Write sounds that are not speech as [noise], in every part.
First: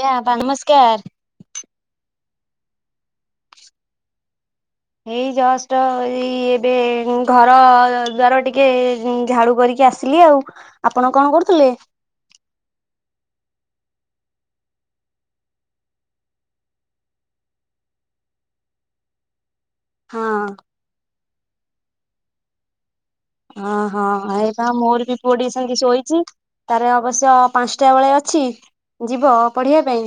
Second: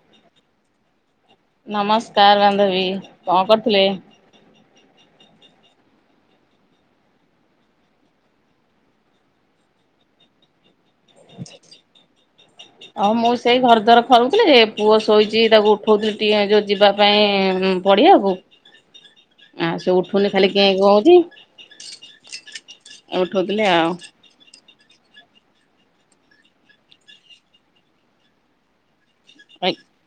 ଜ୍ଞା ନମସ୍କାର। ତାର ବାନ୍ଧବୀ କଣ କରୁଥିଲେ? ଏଇ ଜଷ୍ଟ ଏ ଏବେ ଘର ଦ୍ୱାର ଟିକେ ଝାଡୁ କରିକି ଆସିଲି ଆଉ। ଆପଣ କଣ କରୁଥିଲେ? ଆଉ ମୁଁ ସେଇ ଘର ଦ୍ୱାର ରୁଥିଲେ ଯେ ପୁଅ ଶୋଇଛି ତାକୁ ଉଠଉଥିଲି ଟିକେ ଯୋଉ ଯିବା ପାଇଁ ପଡ଼ିବା ଆ ସେ ହଁ ଉଠୁନି ଖାଲି କେଁ କେଁ ହଉଛି। ଉଠଉଥିଲି ହଁ ଆଉ। ହଁ ଏ ବା ମୋର ବି ପୁଅ ଟି ସେମିତି ଶୋଇଛି ତାର ଅବଶ୍ୟ ପାଞ୍ଚଟା ବେଳେ ଅଛି ଯିବ ପଢିବା ପାଇଁ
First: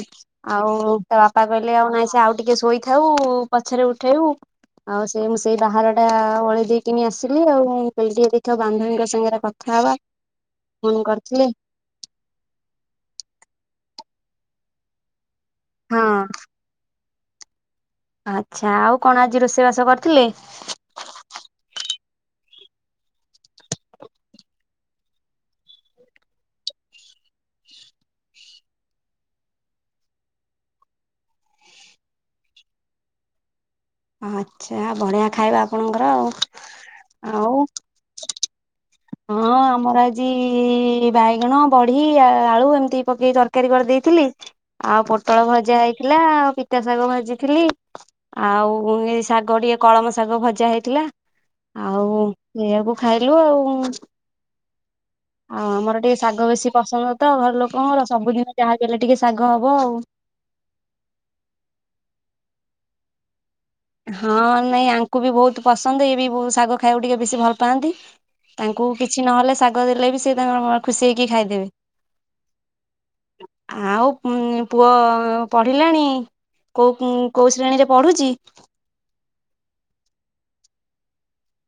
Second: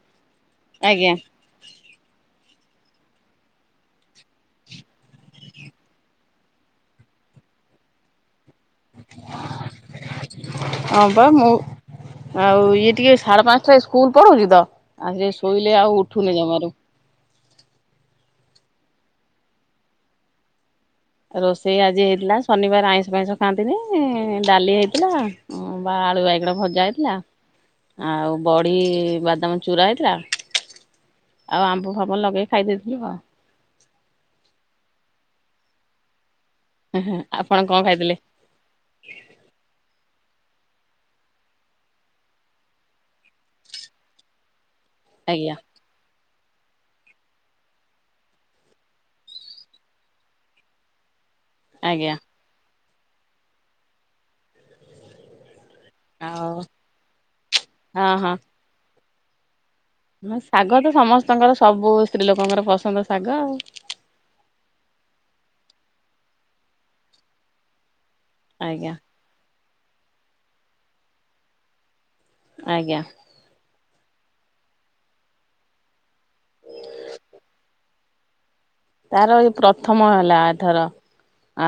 ଆଉ ଆଜ୍ଞା ତା ବାପା କହିଲେ ଆଉ ନାଇଁ ଆଉ ଟିକେ ଶୋଇଥାଉ ପଛରେ ଉଠେଇବୁ ଆଉ ସେ ମୁଁ ସେଇ ବାହାର ଟା ଓଲେଇ ଦେଇକିନି ଆସିଲି ଆଉ ତ ବାନ୍ଧବୀଙ୍କ ସାଙ୍ଗରେ କଥା ହବା। ହଁ ଫୋନ ବା କରିଥିଲେ। ମୁଁ ଆଉ ଇଏ ଟିକେ ସାଢେ ପାଞ୍ଚଟା ସ୍କୁଲ ପଢଉଛି ତ ଆଜେ ଶୋଇଲେ ଆଉ ଉଠୁନି ହଁ ଜମାରୁ। ଆଚ୍ଛା ଆଉ କଣ ଆଜି ରୋଷେଇ ବାସ କରିଥିଲେ? ରୋଷେଇ ଆଜି ହେଇଥିଲା ଶନିବାର ଆଇଁଷ ଫାଇଁଷ ଖାଆନ୍ତିନି ଡାଲି ହେଇଥିଲା ବା ଆାଳୁ ବାଇଗଣ ଭଜା ହେଇଥିଲା ଆଉ ବଡ଼ି ବାଦାମ ଚୂୁରା ହେଇଥିଲା ଆଉ ଆମ୍ବ ଫାମ୍ବ ଲଗେଇ ଖାଇ ଦେଇଥିଲୁ ଆଉ। ଆଚ୍ଛା ବଢିଆ ଖାଇବା ଆପଣଙ୍କର ଆଉ। ଆଉ ଆପଣ କଣ ଖାଇଥିଲେ? ଇ ବାଇଗଣ ବଢି ଆଳୁ ଏମିତି ପକେଇ ତରକାରୀ କରିଦେଇଥିଲି ଆଉ ପୋଟଳ ଆଜ୍ଞା ଭଜା ହେଇଥିଲା ଆଉ ପିତା ଶାଗ ଭାଜିଥିଲି ଆଉ ଏ ଶାଗ ଟିକେ କଳମ ଶାଗ ଭଜା ହେଇଥିଲା ଆଜ୍ଞା ଆଉ ସେଇଆକୁ ଖାଇଲୁ ଆଉ। ଆଉ ଆମର ଟିକେ ଶାଗ ଆଉ ବେଶୀ ପସନ୍ଦ ତ ଘର ଲୋକଙ୍କର ହଁ ହଁ। ସବୁଦିନ ଯାହା ବି ହେଲେ ଟିକେ ଶାଗ ହବ। ଆଉ। ଶାଗ ତ ସମସ୍ତଙ୍କର ସବୁ ସ୍ତ୍ରୀ ଲୋକଙ୍କର ପସନ୍ଦ ଶାଗ। ହଁ ନାଇଁ ଆଙ୍କୁ ବି ବହୁତ ପସନ୍ଦ ଇଏ ବି ଶାଗ ଖାଇବାକୁ ଟିକେ ବେଶୀ ଭଲ ପାଆନ୍ତି। ତାଙ୍କୁ ଆଜ୍ଞା। କିଛି ନହେଲେ ଶାଗ ଦେଲେ ବି ସେ ତାଙ୍କର ଖୁସି ହେଇକି ଖାଇଦେବେ। ଆଜ୍ଞା। ଆଉ ପୁଅ ପଢିଲାଣି? କୋଉ କୋଉ ଶ୍ରେଣୀରେ ପଢୁଛି? ତାର ଏ ପ୍ରଥମ ହେଲା ଏଥର।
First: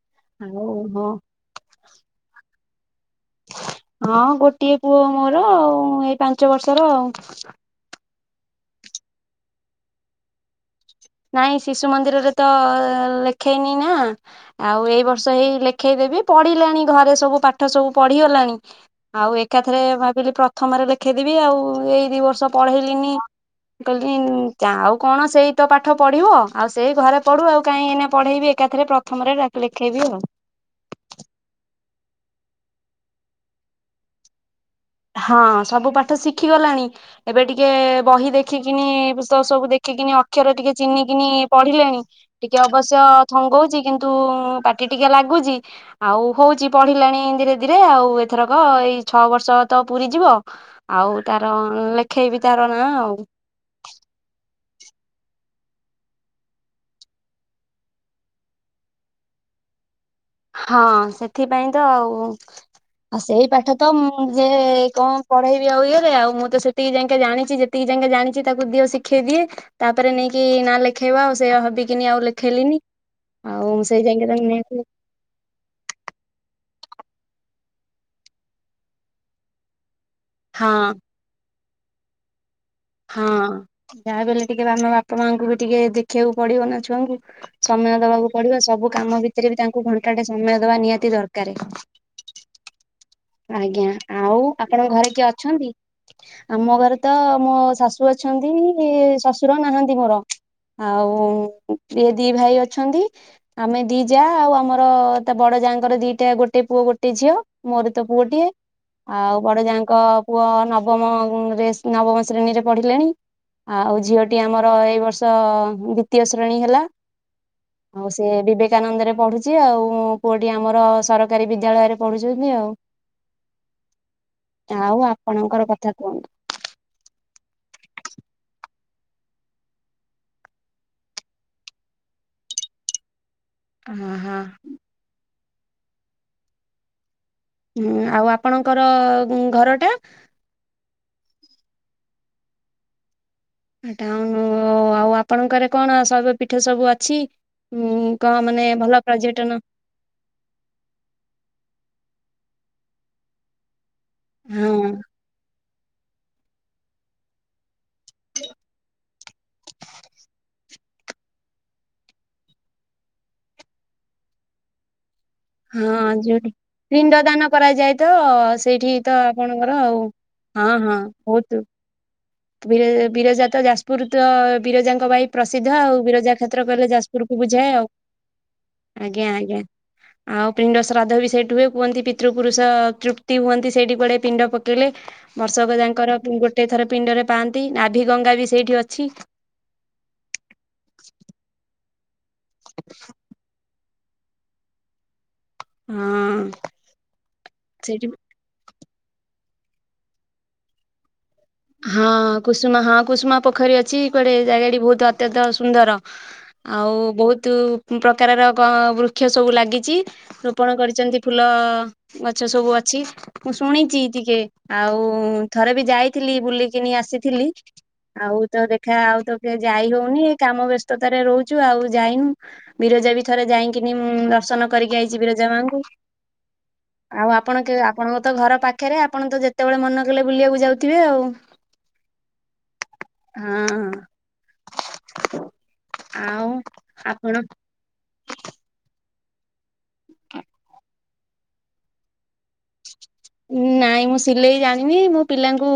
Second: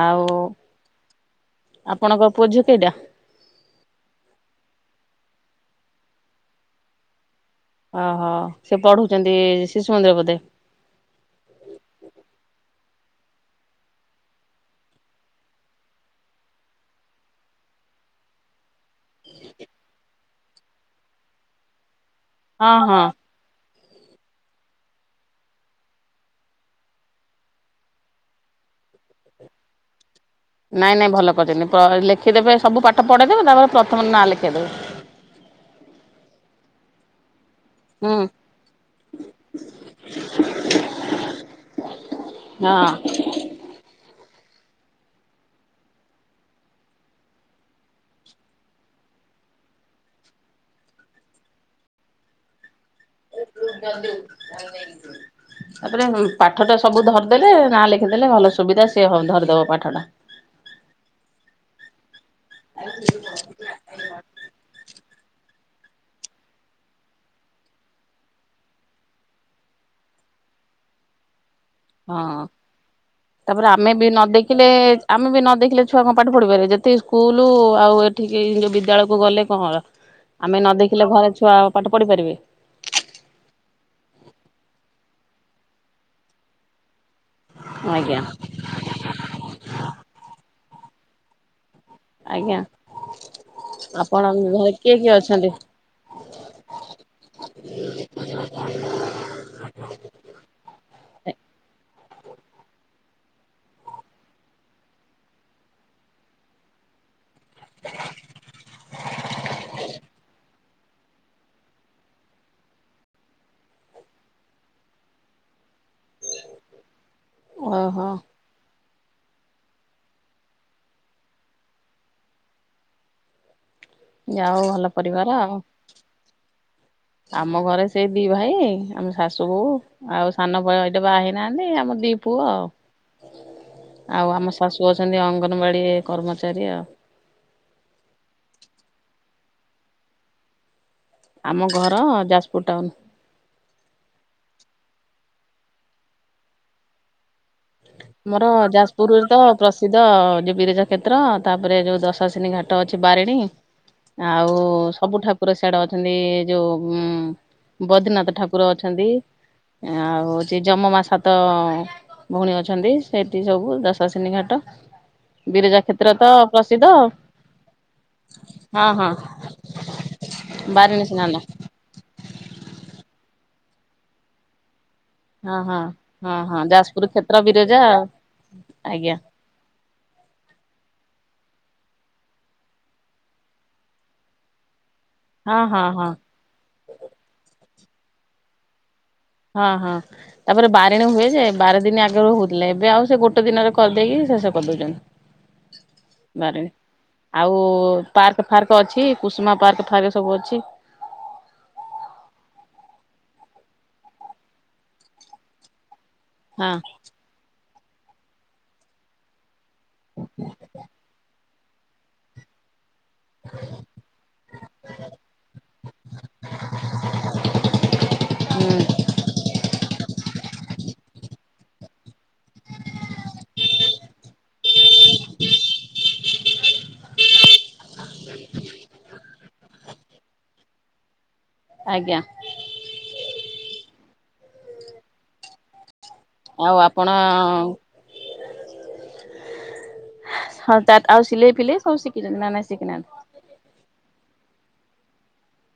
ଆଉ ଓହୋ ଆପଣଙ୍କ ପୁଅଝିଅ କେଇଟା? ହଁ ଗୋଟିଏ ପୁଅ ମୋର ଆଉ ଏଇ ପାଞ୍ଚ ବର୍ଷର ଆଉ। ଓହୋ ସେ ପଢୁଛନ୍ତି ଶିଶୁ ମନ୍ଦିର ବୋଧେ? ନାଇଁ ଶିଶୁ ମନ୍ଦିରରେ ତ ଲେଖେଇନି ନା ଆଉ ଏଇ ବର୍ଷ ହେଇ ଲେଖେଇଦେବି ପଢିଲାଣି ଘରେ ସବୁ ପାଠ ସବୁ ପଢ ଲାଣି ଆଉ ଏକାଥରେ ଭାବିଲି ପ୍ରଥମରେ ଲେଖେଇଦବି ଆଉ ଏଇ ଦି ବର୍ଷ ହଁ ହଁ। ପଢେଇଲିନି କହିଲି ଆଉ କଣ ସେଇ ତ ପାଠ ପାଠ ପଢିବ ଆଉ ସେଇ ଘରେ ପଢୁ ଆଉ କାହିଁ ଏଇନା ପଢେଇବି ଏକାଥରେ ପ୍ରଥମରେ ଲେଖେଇବି ଆଉ। ନାଇଁ ନାଇଁ ଭଲ କରିଛନ୍ତି ଲେଖିଦେବେ ସବୁ ପାଠ ପଢେଇଦେବେ ତାପରେ ପ୍ରଥମରେ ନାଁ ଲେଖେଇଦେବେ। ହଁ ସବୁ ପାଠ ଶିଖି ଗଲାଣି ଏବେ ଟିକେ ହୁଁ ବହି ଦେଖିକିନି ବିଷୟ ସବୁ ଦେଖିକିନି ଅକ୍ଷର ଟିକେ ଚିହ୍ନିକିନି ପଢିଲେଣି ଟିକେ ଅବଶ୍ୟ ହଁ। ଥଙ୍ଗଉଛି କିନ୍ତୁ ପାଟି ଟିକେ ଲାଗୁଛି ଆଉ ହଉଛି ପଢିଲାଣି ଧୀରେ ଧୀରେ ଆଉ ଏଥରକ ଏଇ ଛଅ ବର୍ଷ ତ ପୁରୀ ଯିବ ଆଉ ତାର ଲେଖେଇବି ତାର ନାଁ ଆଉ [unintelligible] ତାପରେ ପାଠ ତ ସବୁ ଧରିଦେଲେ ନା ଲେଖିଦେଲେ ଭଲ ସୁବିଧା ସେ ଧରିଦବ ପାଠ ଟା। ହଁ ସେଥିପାଇଁ ତ ଆଉ। ଆଉ ସେଇ ପାଠ ତ ମୁଁ ଯେ କଣ ପଢେଇବି ଆଉ ଇଏରେ ଆଉ ମୁଁ ତ ସେତିକି ଯାଙ୍କେ ଜାଣିଛି ଯେତିକି ଯାଙ୍କେ ଜାଣିଛି ତାକୁ ଦିଅ ଶିଖେଇ ଦିଏ ତାପରେ ନେଇକି କି ନା ଲେଖେଇବା ଆଉ ସେୟା ଭାବିକିନି ଆଉ ହଁ। ଲେଖେଇଲିନି। ତାପରେ ଆଉ ଆମେ ବି ସେଇ ନ ଯାଙ୍କେ ତ ନେ ଦେଖିଲେ ଆମେ ବି ନ ଦେଖିଲେ ଛୁଆ କଣ ପାଠ ପଢିପାରିବେ। ଯେତିକି ସ୍କୁଲୁ ଆଉ ଏଠିକି ଯୋଉ ବିଦ୍ୟାଳୟକୁ ଗଲେ କଣ ହେଲା। ଆମେ ନ ହଁ ଦେଖିଲେ ଘରେ ଛୁଆ ପାଠ ପଢିପାରିବେ। ହଁ ଯାହା ବି ହେଲେ ଟିକେ ଆମ ବାପା ମାଆଙ୍କୁ ବି ଟିକେ ଦେଖିବାକୁ ପଡିବ ନା ଛୁଆଙ୍କୁ। ସମୟ ଆଜ୍ଞା ଦବାକୁ ପଡିବ। ସବୁ କାମ ଭିତରେ ବି ତାଙ୍କୁ ଘଣ୍ଟାଟେ ସମୟ ଦବା ନିହାତି ଦରକାରେ। ଆଜ୍ଞା। ଆଜ୍ଞା ଆଉ ଆପଣଙ୍କ ଘରେ କିଏ ଅଛନ୍ତି। ଆମ ଘରେ ତ ମୋ ଶାଶୁ ଅଛନ୍ତି ଶଶୁର ନାହାଁନ୍ତି ମୋର। ଆଉ ଇଏ ଦି ଭାଇ ଅଛନ୍ତି। ଆମେ ଦି ଯା ଆଉ ଆମର ତା ବଡ ଯାଙ୍କର ଦିଟା ଗୋଟେ ପୁଅ। ଗୋଟଏ ଝିଅ। ମୋର ତ ପୁଅଟିଏ। ଆଉ ବଡ ଯାଙ୍କ ପୁଅ ନ ବମରେ ନବମ ଶ୍ରେଣୀରେ ପଢିଲେଣି। ଆଉ ଝିଅଟି ଆମର ଏଇ ବର୍ଷ ଦ୍ଵିତୀୟ ଶ୍ରେଣୀ ହେଲା। ଓହୋ ହଁ ସେ ବିିବେକ୍ କାନନ୍ଦରେ ପଢୁଛି। ଆଉ ପୁଅଟି ଆମର ସରକାରୀ ବିଦ୍ୟାଳୟରେ ପଢୁଛନ୍ତି ଆଉ। ଯା ହଉ ଭଲ ଆଉ ପରିବାର ଆଉ। ଆପଣଙ୍କର କଥା କୁହନ୍ତୁ? ଆମ ଘରେ ସେଇ ଦି ଭାଇ ଆମ ଶାଶୁ ବୋହୁ ଆଉ ସାନ ଭାଇ ଟା ବାହା ହେଇନାହାନ୍ତି ଆମ ଦି ପୁଅ ଆଉ। ହଁ ଆଉ ହଁ। ଆମ ଶାଶୁ ଅଛନ୍ତି ଅଙ୍ଗନବାଡି କର୍ମଚାରୀ ଆଉ। ହୁଁ ଆଉ ଆପଣଙ୍କର ଘର ଟା। ଆମ ଘର ଯାଜପୁର ଟାଉନ୍। ଟାଉନ୍ ଆଉ ଆପଣଙ୍କରେ କଣ ଶୈବ ପୀଠ ସବୁ ଅଛି? ଉଁ କଣ ଆମର ମାନେ ଭଲ ଯାଜପୁରରେ ତ ପର୍ଯ୍ୟଟନ ପ୍ରସିଦ୍ଧ ଯୋଉ ବିରଜା କ୍ଷେତ୍ର। ତାପରେ ଯୋଉ ଦଶ ଶିନୀ ଘାଟ ଅଛି ବାରିଣୀ। ଆଉ ହଁ ସବୁ ଠାକୁର ଆଡ ଅଛନ୍ତି ଯୋଉ ଉ ବଦ୍ରିନାଥ ଠାକୁର ଅଛନ୍ତି। ଆଉ ସେ ଯମ ମା ସାତ ଭଉଣୀ ଅଛନ୍ତି। ସେଠି ସବୁ ଦଶସିିନି ଘାଟ। ବିରଜା କ୍ଷେତ୍ର ହଁ ତ ଯଉଠି ପ୍ରସିଦ୍ଧ ପିଣ୍ଡ ଦାନ କରାଯାଏ ତ ହଁ ସେଇଠି ହଁ ତ ଆପଣଙ୍କର ଆଉ। ହଁ ହଁ ବାରିଣୀ ସ୍ନାନ ବହୁତୁ ବର ବିରଜା ତ ଯାଜପୁର ତ ବିରଜା ଙ୍କ ପାଇଁ ହଁ ପ୍ରସିଦ୍ଧ ହଁ ଆଉ। ବିରଜା ହଁ ହଁ କ୍ଷେତ୍ର କହିଲେ ଯାଜପୁର କ୍ଷେତ୍ର ଯାଜପୁରକୁ ବୁଝାଏ ବିରଜା ଆଉ। ଆଜ୍ଞା ଆଜ୍ଞା। ଆଉ ପିଣ୍ଡ ଶ୍ରାଦ୍ଧ ବି ସେଠି ହୁଏ। କୁହନ୍ତି ପିତୃପୁରୁଷ ତୃପ୍ତି ହୁଅନ୍ତି। ସେଇଠି କୁଆଡେ ପିଣ୍ଡ ପକେଇଲେ। ହଁ ବର୍ଷକ ହଁ ହଁ ଯାଙ୍କର ଗୋଟେ ଥର ପିଣ୍ଡରେ ପାଆନ୍ତି। ନାଭି ଗଙ୍ଗା ବି ସେଇଠି ଅ ହଁ ହଁ ତାପରେ ବାରିଣୀ ହୁଏ ଯେ ବାର ଦିନ ଆଗରୁ ହଉଥିଲେ। ଏବେ ଆଉ ସେ ଗୋଟେ ଦିନରେ କରିିଦେଇକି ଶେଷ କରିଦେଉଛନ୍ତି ହଁ ବାରିଣୀ। ଆଉ ସେଇଠି ପାର୍କ ଫାର୍କ ଅଛି କୁସୁମା ପାର୍କ ଫାର୍କ ସବୁ ଅଛି। ହଁ କୁସୁମା ହଁ କୁସୁମା ପୋଖରୀ ଅଛି। କୁଆଡେ ଜାଗାଟି ବହୁତ ଅତ୍ୟନ୍ତ ସୁନ୍ଦର। ହଁ ଆଉ ବହୁତୁ ପ୍ରକାରର କ ବୃକ୍ଷ ସବୁ ଲାଗି ଚି ରୋପଣ କରିଛନ୍ତି। ଫୁଲ ଗଛ ସବୁ ଅଛି। ମୁଁ ଶୁଣିଛି ଟିକେ। ଆଉ ଥରେ ବି ଯାଇ ଥିଲି ବୁଲିକିନି ଆସିଥିଲି। ଆଉ ତ ହୁଁ ଦେଖା ଆଉ ତ କି ଯାଇ ହଉନି। କାମ ବ୍ୟସ୍ତତାରେ ରହୁଛୁ ଆଉ ଯାଇନୁ। ବିରଜା ବି ଥରେ ଯାଇକିନି ଦର୍ଶନ କରିକି ଆଇଚି ବୀରଜା ମାଙ୍କୁ। ଆଉ ଆପଣ କେ ଆପଣଙ୍କ ତ ଘର ପାଖେରେ ଆପଣ ତ ଯେତେବେଳେ ମନେ କଲେ ବୁଲିବାକୁ ଯାଉ ଥିବେ ଆଉ ଆଜ୍ଞା ହଁ ହଁ। [inaudible] ଆଉ ଆପଣ ଅ ଆଉ। ହଁ ତ ଆଉ ସିଲେଇ ଫିଲେଇ ସବୁ ଶିଖିଛନ୍ତି। ନା ନାଇଁ ସିକି ନାହାନ୍ତି। ନାଇଁ ମୁଁ ସିଲେଇ ଜାଣିନି। ମୁଁ ପିଲାଙ୍କୁ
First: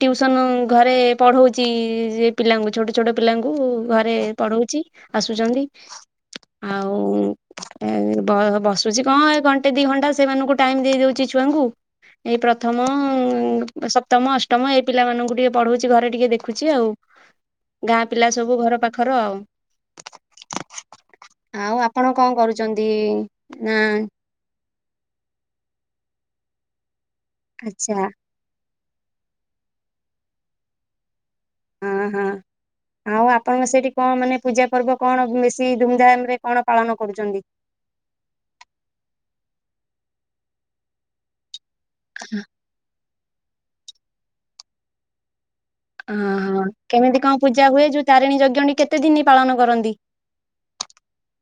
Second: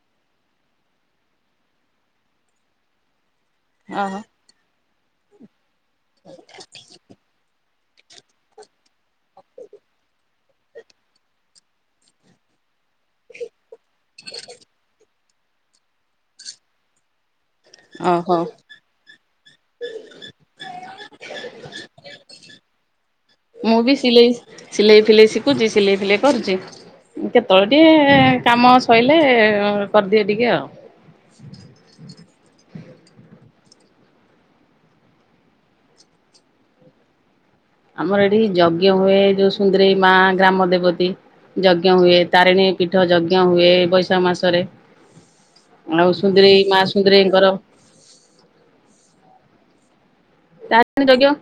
ଟ୍ୟୁସନ ଘରେ ପଢଉଛି। ସେ ପିଲାଙ୍କୁ ଛୋଟ ଛୋଟ ପିଲାଙ୍କୁ ଘରେ ଓହୋ ପଢଉଛି ଆସୁଛନ୍ତି। ଆଉ ବ ବସୁଛି କଣ ଏ ଘଣ୍ଟେ ଦି ଘଣ୍ଟା ସେମାନଙ୍କୁ ଟାଇମ୍ ଦେଇ ଦଉଛି ଛୁଆଙ୍କୁ। ଏଇ ପ୍ର ପ୍ରଥମ ସପ୍ତମ ଅଷ୍ଟମ ଏ ପିଲାମାନଙ୍କୁ ଟିକେ ପଢଉଛି ଘରେ ଟିକେ ଦେଖୁଛି ଆଉ। ଗାଁ ପିଲା ଓହୋ। ସବୁ ଘର ପାଖର ଆଉ। ଆଉ ଆପଣ କଣ କରୁଛନ୍ତି ନା ମୁଁ ବି ସିଲେଇ ସିଲେଇ ଫିଲେଇ ଶିଖୁଛି ସିଲେଇ ଫିଲେଇ କରୁଛି। କେତେବେଳେ ଆଚ୍ଛା ଟିକେ କାମ ସରିଲେ କରିଦିଏ ଟିକେ ଆଉ। ହଁ ହଁ। ଆଉ ଆପଣଙ୍କ ସେଇଠି କଣ ମାନେ ପୂଜା ପର୍ବ କଣ ବେଶୀ ଧୁମଧାମ ରେ କଣ ପାଳନ କରୁଛନ୍ତି? ଆମର ଏଠି ଯଜ୍ଞ ହୁଏ ଯୋଉ ସୁନ୍ଦରେଇ ମା ଗ୍ରାମ ଦେବତୀ ଯଜ୍ଞ ହୁଏ, ତାରିଣୀ ପୀଠ ଯଜ୍ଞ ହୁଏ ଏ ବୈଶାଖ ମାସରେ। ଆଉ ସୁନ୍ଦରେଇ ଓହୋ ମା କେମିତି କଣ ସୁନ୍ଦରେଇଙ୍କର ପୂଜା ହୁଏ ଯୋଉ ତାରିଣୀ ଯଜ୍ଞଣୀ କେତେ ଦିନ ପାଳନ କରନ୍ତି। ଚା ଯୋଗଓ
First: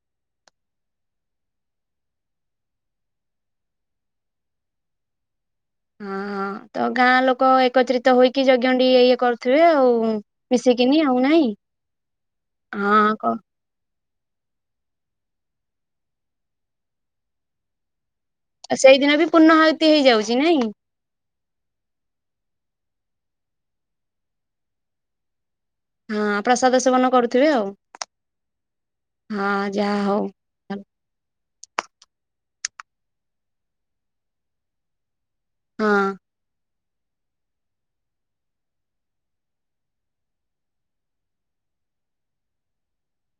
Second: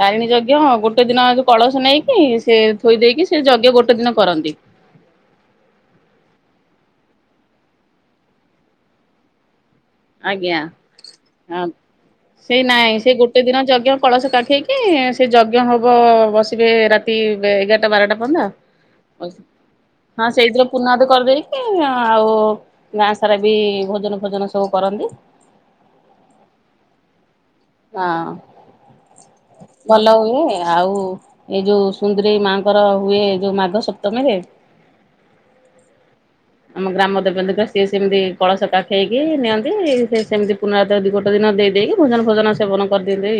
ତାରିଣୀ ଯଜ୍ଞ ଗୋଟେ ଦିନ କଳସ ନେଇକି ସେ ଥୋଇ ଦେଇକି ସେ ଯଜ୍ଞ ଗୋଟେ ଦିନ କରନ୍ତି। [inaudible] ହଁ ହଁ ତ ଗାଁ ଲୋକ ଏକତ୍ରିତ ହେଇକି ଜଜ୍ଞ ଇଏ କରୁଥିବେ ଆଉ। ଆଜ୍ଞା ମିଶିକିନି ଆଉ ନାଇଁ ସେଇ ନାଇଁ ସେ ହଁ କ ଗୋଟେ ଦିନ ଯଗ କଳସ କାଖେଇକି ସେ ଯଜ୍ଞ ହେବ ବସିବେ ରାତି ଏଗାରଟା ବାରଟା ହଁ ସେଇଦିନ ବି ପୂର୍ଣ୍ଣ ଆହୁତି ହେଇଯାଉଛି ନାଇଁ? ସେଇଥିରେ ପୁନା ଆହୁତୀ କରିଦେଇକି ଆଉ ଗାଁ ସାରା ବି ଭୋଜନ ଫୋଜନ ସବୁ କରନ୍ତି। ହଁ ପ୍ରସାଦ ସେବନ କରୁ ହଁ ହଁ ଯାହା ଭଲ ହଉ ହୁଏ ଆଉ ଏଇ ଯୋଉ ସୁନ୍ଦରୀ ମାଙ୍କର ହୁଏ ଯୋଉ ମାଘ ସପ୍ତମୀରେ ହଁ। ଆମ ଗ୍ରାମ ଦେବ ଦୀଙ୍କ ସିଏ ସେମିତି କଳସକାା ଖେଇକି ନିଅନ୍ତି ସେ ସେମିତି ପୁନରା ଦି ଗୋଟ ଦିନ ଦ ଦେଇକି ଭୋଜନ ଫୋଜନ ସେବନ କରିଦିନ୍ତି।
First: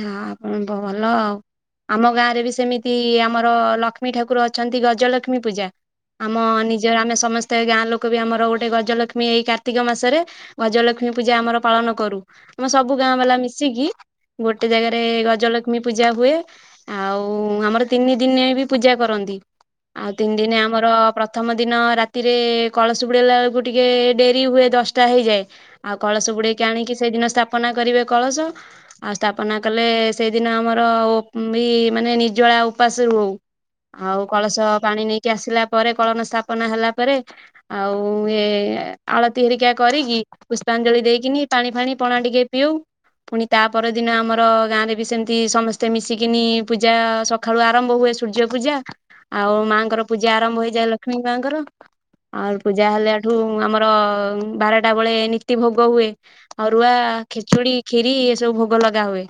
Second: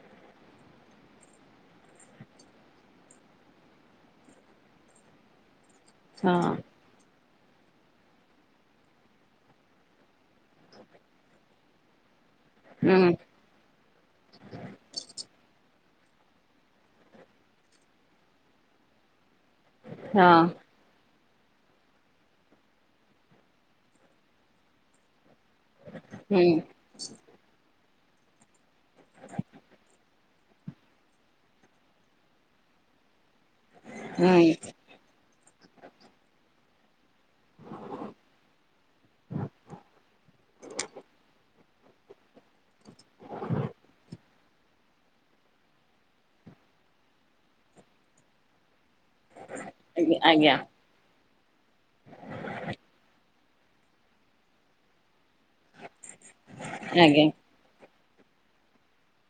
ହ ଆପଣ ଭଲ ଆଉ। ଆମ ଗାଁ ରେ ବି ସେମିତି ଆମର ଲକ୍ଷ୍ମୀ ଠାକୁର ଅଛନ୍ତି ଗଜଲକ୍ଷ୍ମୀ ପୂଜା ଆମ ହଁ ନିଜର ଆମେ ସମସ୍ତେ େ ଗାଁ ଲୋକ ବି ଆମର ଗୋଟେ ଗଜଲକ୍ଷ୍ମୀ ଏଇ କାର୍ତ୍ତିକ ମାସରେ ଗଜଲକ୍ଷ୍ମୀ ପୂଜା ଆମର ପାଳନ କରୁ। ଆମ ସବୁ ହୁଁ ଗାଁ ବାଲା ମିଶିକି ଗୋଟେ ଜାଗାରେ ଗଜଲକ୍ଷ୍ମୀ ପୂଜା ହୁଏ ଆଉ ଆମର ତିନି ଦିନ ବି ପୂଜା କରନ୍ତି। ଆଉ ହଁ ତିନି ଦିନ ଆମର ପ୍ରଥମ ଦିନ ରାତିରେ କଳସ ବୁଡ଼ାଇଲା ବେଳକୁ ଟିକଏ ଡେରି ହୁଏ ଦଶଟା ହେଇଯାଏ। ଆଉ କଳସ ହୁଁ ବୁଡେଇକି ଆଣିକି ସେଇଦିନ ସ୍ଥାପନା କରିବେ କଳସ ଆଉ ସ୍ଥାପନା କଲେ ସେଇଦିନ ଆମର ବି ମାନେ ନିର୍ଜଳା ଉପାସ ର ଆଉ। ଆଉ ହୁଁ କଳସ ପାଣି ନେଇକି ଆସିଲା ପରେ କଳନ ସ୍ଥାପନ ହେଲା ପରେ ଆଉ ଏ ଆଳତି ହେରିକା କରିକି ପୁଷ୍ପାଞ୍ଜଳି ଦେଇକିନି ପାଣି ଫାଣି ପଣା ଟିକେ ପିଉ ପୁଣି ତା ପରଦିନ ଆମର ଗାଁରେ ବି ସେମିତି ସମସ୍ତେ ମିଶିକିନି ପୂଜା ସକାଳୁ ଆରମ୍ଭ ହୁଏ ସୂର୍ଯ୍ୟ ପୂଜା ଆଉ ମାଆଙ୍କର ପୂଜା ଆଜ୍ଞା ଆରମ୍ଭ ହେଇଯାଏ ଲକ୍ଷ୍ମୀ ଙ୍କର ଆଉ ପୂଜା ହେଲେ ଏଠୁ ଆମର ବାରଟା ବେଳେ ନି ତି ଭୋଗ ହୁଏ ଆଉ ରୁଆ ଆଜ୍ଞା ଖେଚୁଡି ଖ୍ିୀରି ଏସବୁ ଭୋଗ ଲଗା ହୁଏ।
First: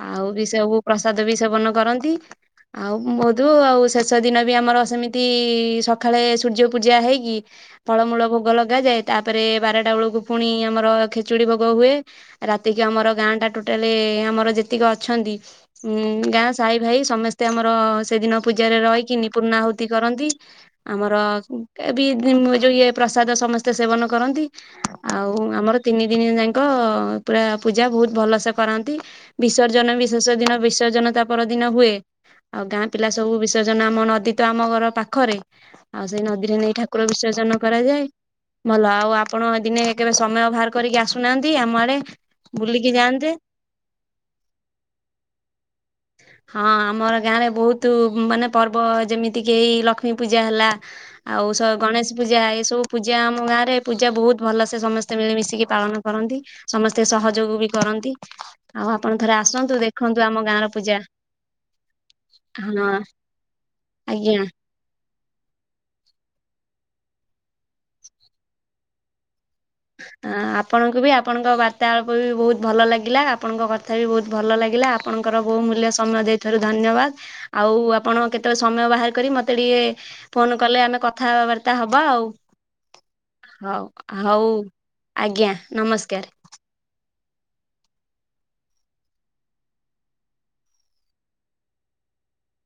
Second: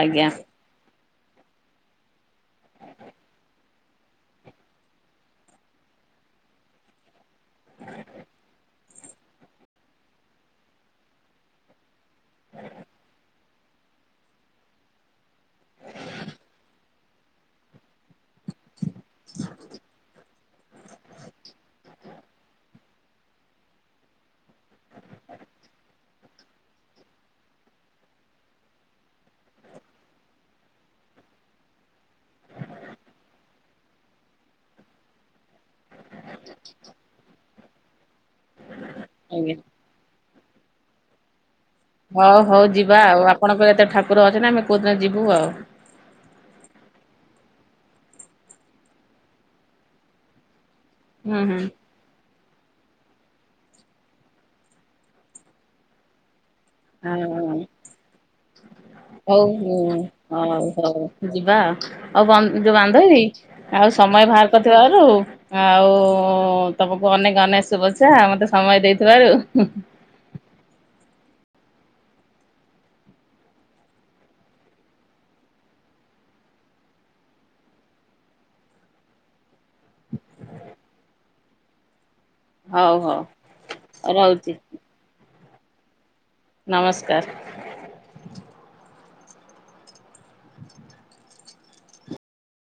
ଆଜ୍ଞା ଆଉ ବି ସବୁ ପ୍ରସାଦ ବି ସେବନ କରନ୍ତି। ଆଉ ବୋହୁତୁ ଆଉ ଶେଷ ଦିନ ବି ଆମର ସେମିତି ସକାଳେ ସୂର୍ଯ୍ୟ ପୂଜା ହେଇକି ଫଳମୂଳ ଭୋଗ ଲଗାାଯାଏ ତାପରେ ବାରଟା ବେଳକୁ ପୁଣି ଆମର ଖେଚୁଡି ଭୋଗ ହୁଏ। ରାତିକି ଆମର ଗାଁ ଟା ୋଟ ଆମର ଯେତିକି ଅଛନ୍ତି ଗାଁ ସାାଇ ଭାଇ ସମସ୍ତେ ଆମର ସେଦିନ ପୂଜାରେ ରହିକି ନିପୁର୍ଣା ହଉତି କରନ୍ତି ଆମର ଏ ଯଉ ଇଏ ପ୍ରସାଦ ସମସ୍ତେ ସେବନ କରନ୍ତି ଆଉ ଆମର ତିନି ଦିନି ଯାକ ପୁରା ପୂଜା ବହୁତ ଭଲସେ କରନ୍ତି ବିସର୍ଜନ ବିଶେଷ ଦିନ ବିସର୍ଜନ ତା ପର ଦିନ ହୁଏ। ଆଉ ଗାଁ ପିଲା ସବୁ ବିସର୍ଜନ ଆମ ନଦୀ ତ ଆମ ଘର ପାଖରେ ଆଉ ସେଇ ନଦୀରେ ନେଇ ଠାକୁର ବିସର୍ଜନ କରାଯାଏ ଭଲ ଆଉ ଆପଣ ଆଜ୍ଞା ଦିନେ କେବେ ସମୟ ବାହାର କରିକି ଆସୁନାହାନ୍ତି। ଆମ ଆଡେ ହୋଉ ହୋଉ ବୁଲିକି ଯିବା ଆଉ ଯାଆନ୍ତେ। ଆପଣଙ୍କର ଏତେ ଠାକୁର ଅଛି ନା ଆମେ କୋଉଦିନ ଯିବୁ ଆଉ। ହଁ ଆମର ଗାଁ ରେ ବହୁତୁ ମାନେ ପର୍ବ ଯେମିତି କି ଏଇ ଲକ୍ଷ୍ମୀ ପୂଜା ହେଲା ହୁଁ ଆଉ ହୁଁ ସ ଗଣେଶ୍ ପୂଜା ଏ ସବୁ ପୂଜା ଆମ ଗାଁ ରେ ପୂଜା ବହୁତ ଭଲସେ ସମସ୍ତେ ମିଳିମିଶିକି ପାଳନ କରନ୍ତି। ସମସ୍ତେ ସହଯୋଗ ଆଉ ବି କରନ୍ତି ଆଉ ଆପଣ ଥରେ ହଉ ହୁଁ ଆସନ୍ତୁ ଦେଖନ୍ତୁ ଆମ ହଉ ଗାଁ ର ହଉ ଯିବା ଆଉ ବନ୍ ଯୋଉ ବାନ୍ଧବି ଆଉ ସମୟ ଆଜ୍ଞା। ବାହାର କରିଥିବାରୁ ଆ ଆଉ ତମକୁ ଅନେକ ଅନେକ ଶୁଭେଚ୍ଛା ମତେ ସମୟ ଦେଇଥିବାରୁ। ଆପଣଙ୍କୁ ବି ଆପଣଙ୍କ ବାର୍ତ୍ତାଳାପ ବି ବହୁତ ଭଲ ଲାଗିଲା ଆପଣଙ୍କ କଥା ବି ବହୁତ ଭଲ ଲାଗିଲା ଆପଣ ଙ୍କର ବହୁ ମୂଲ୍ୟ ସମୟ ଦେଇଥିବାରୁ ଧନ୍ୟବାଦ। ଆଉ ଆପଣ କେତେବେଳେ ସମୟ ବାହାର କରି ମତେ ଟିକେ କ ଫୋନ କଲେ ଆମେ କଥାବାର୍ତ୍ତା ହବା ଆଉ ହଉ ହଉ ହଉ ହଉ ରହୁଛି ଆଜ୍ଞା ନମସ୍କାର। ନମସ୍କାର।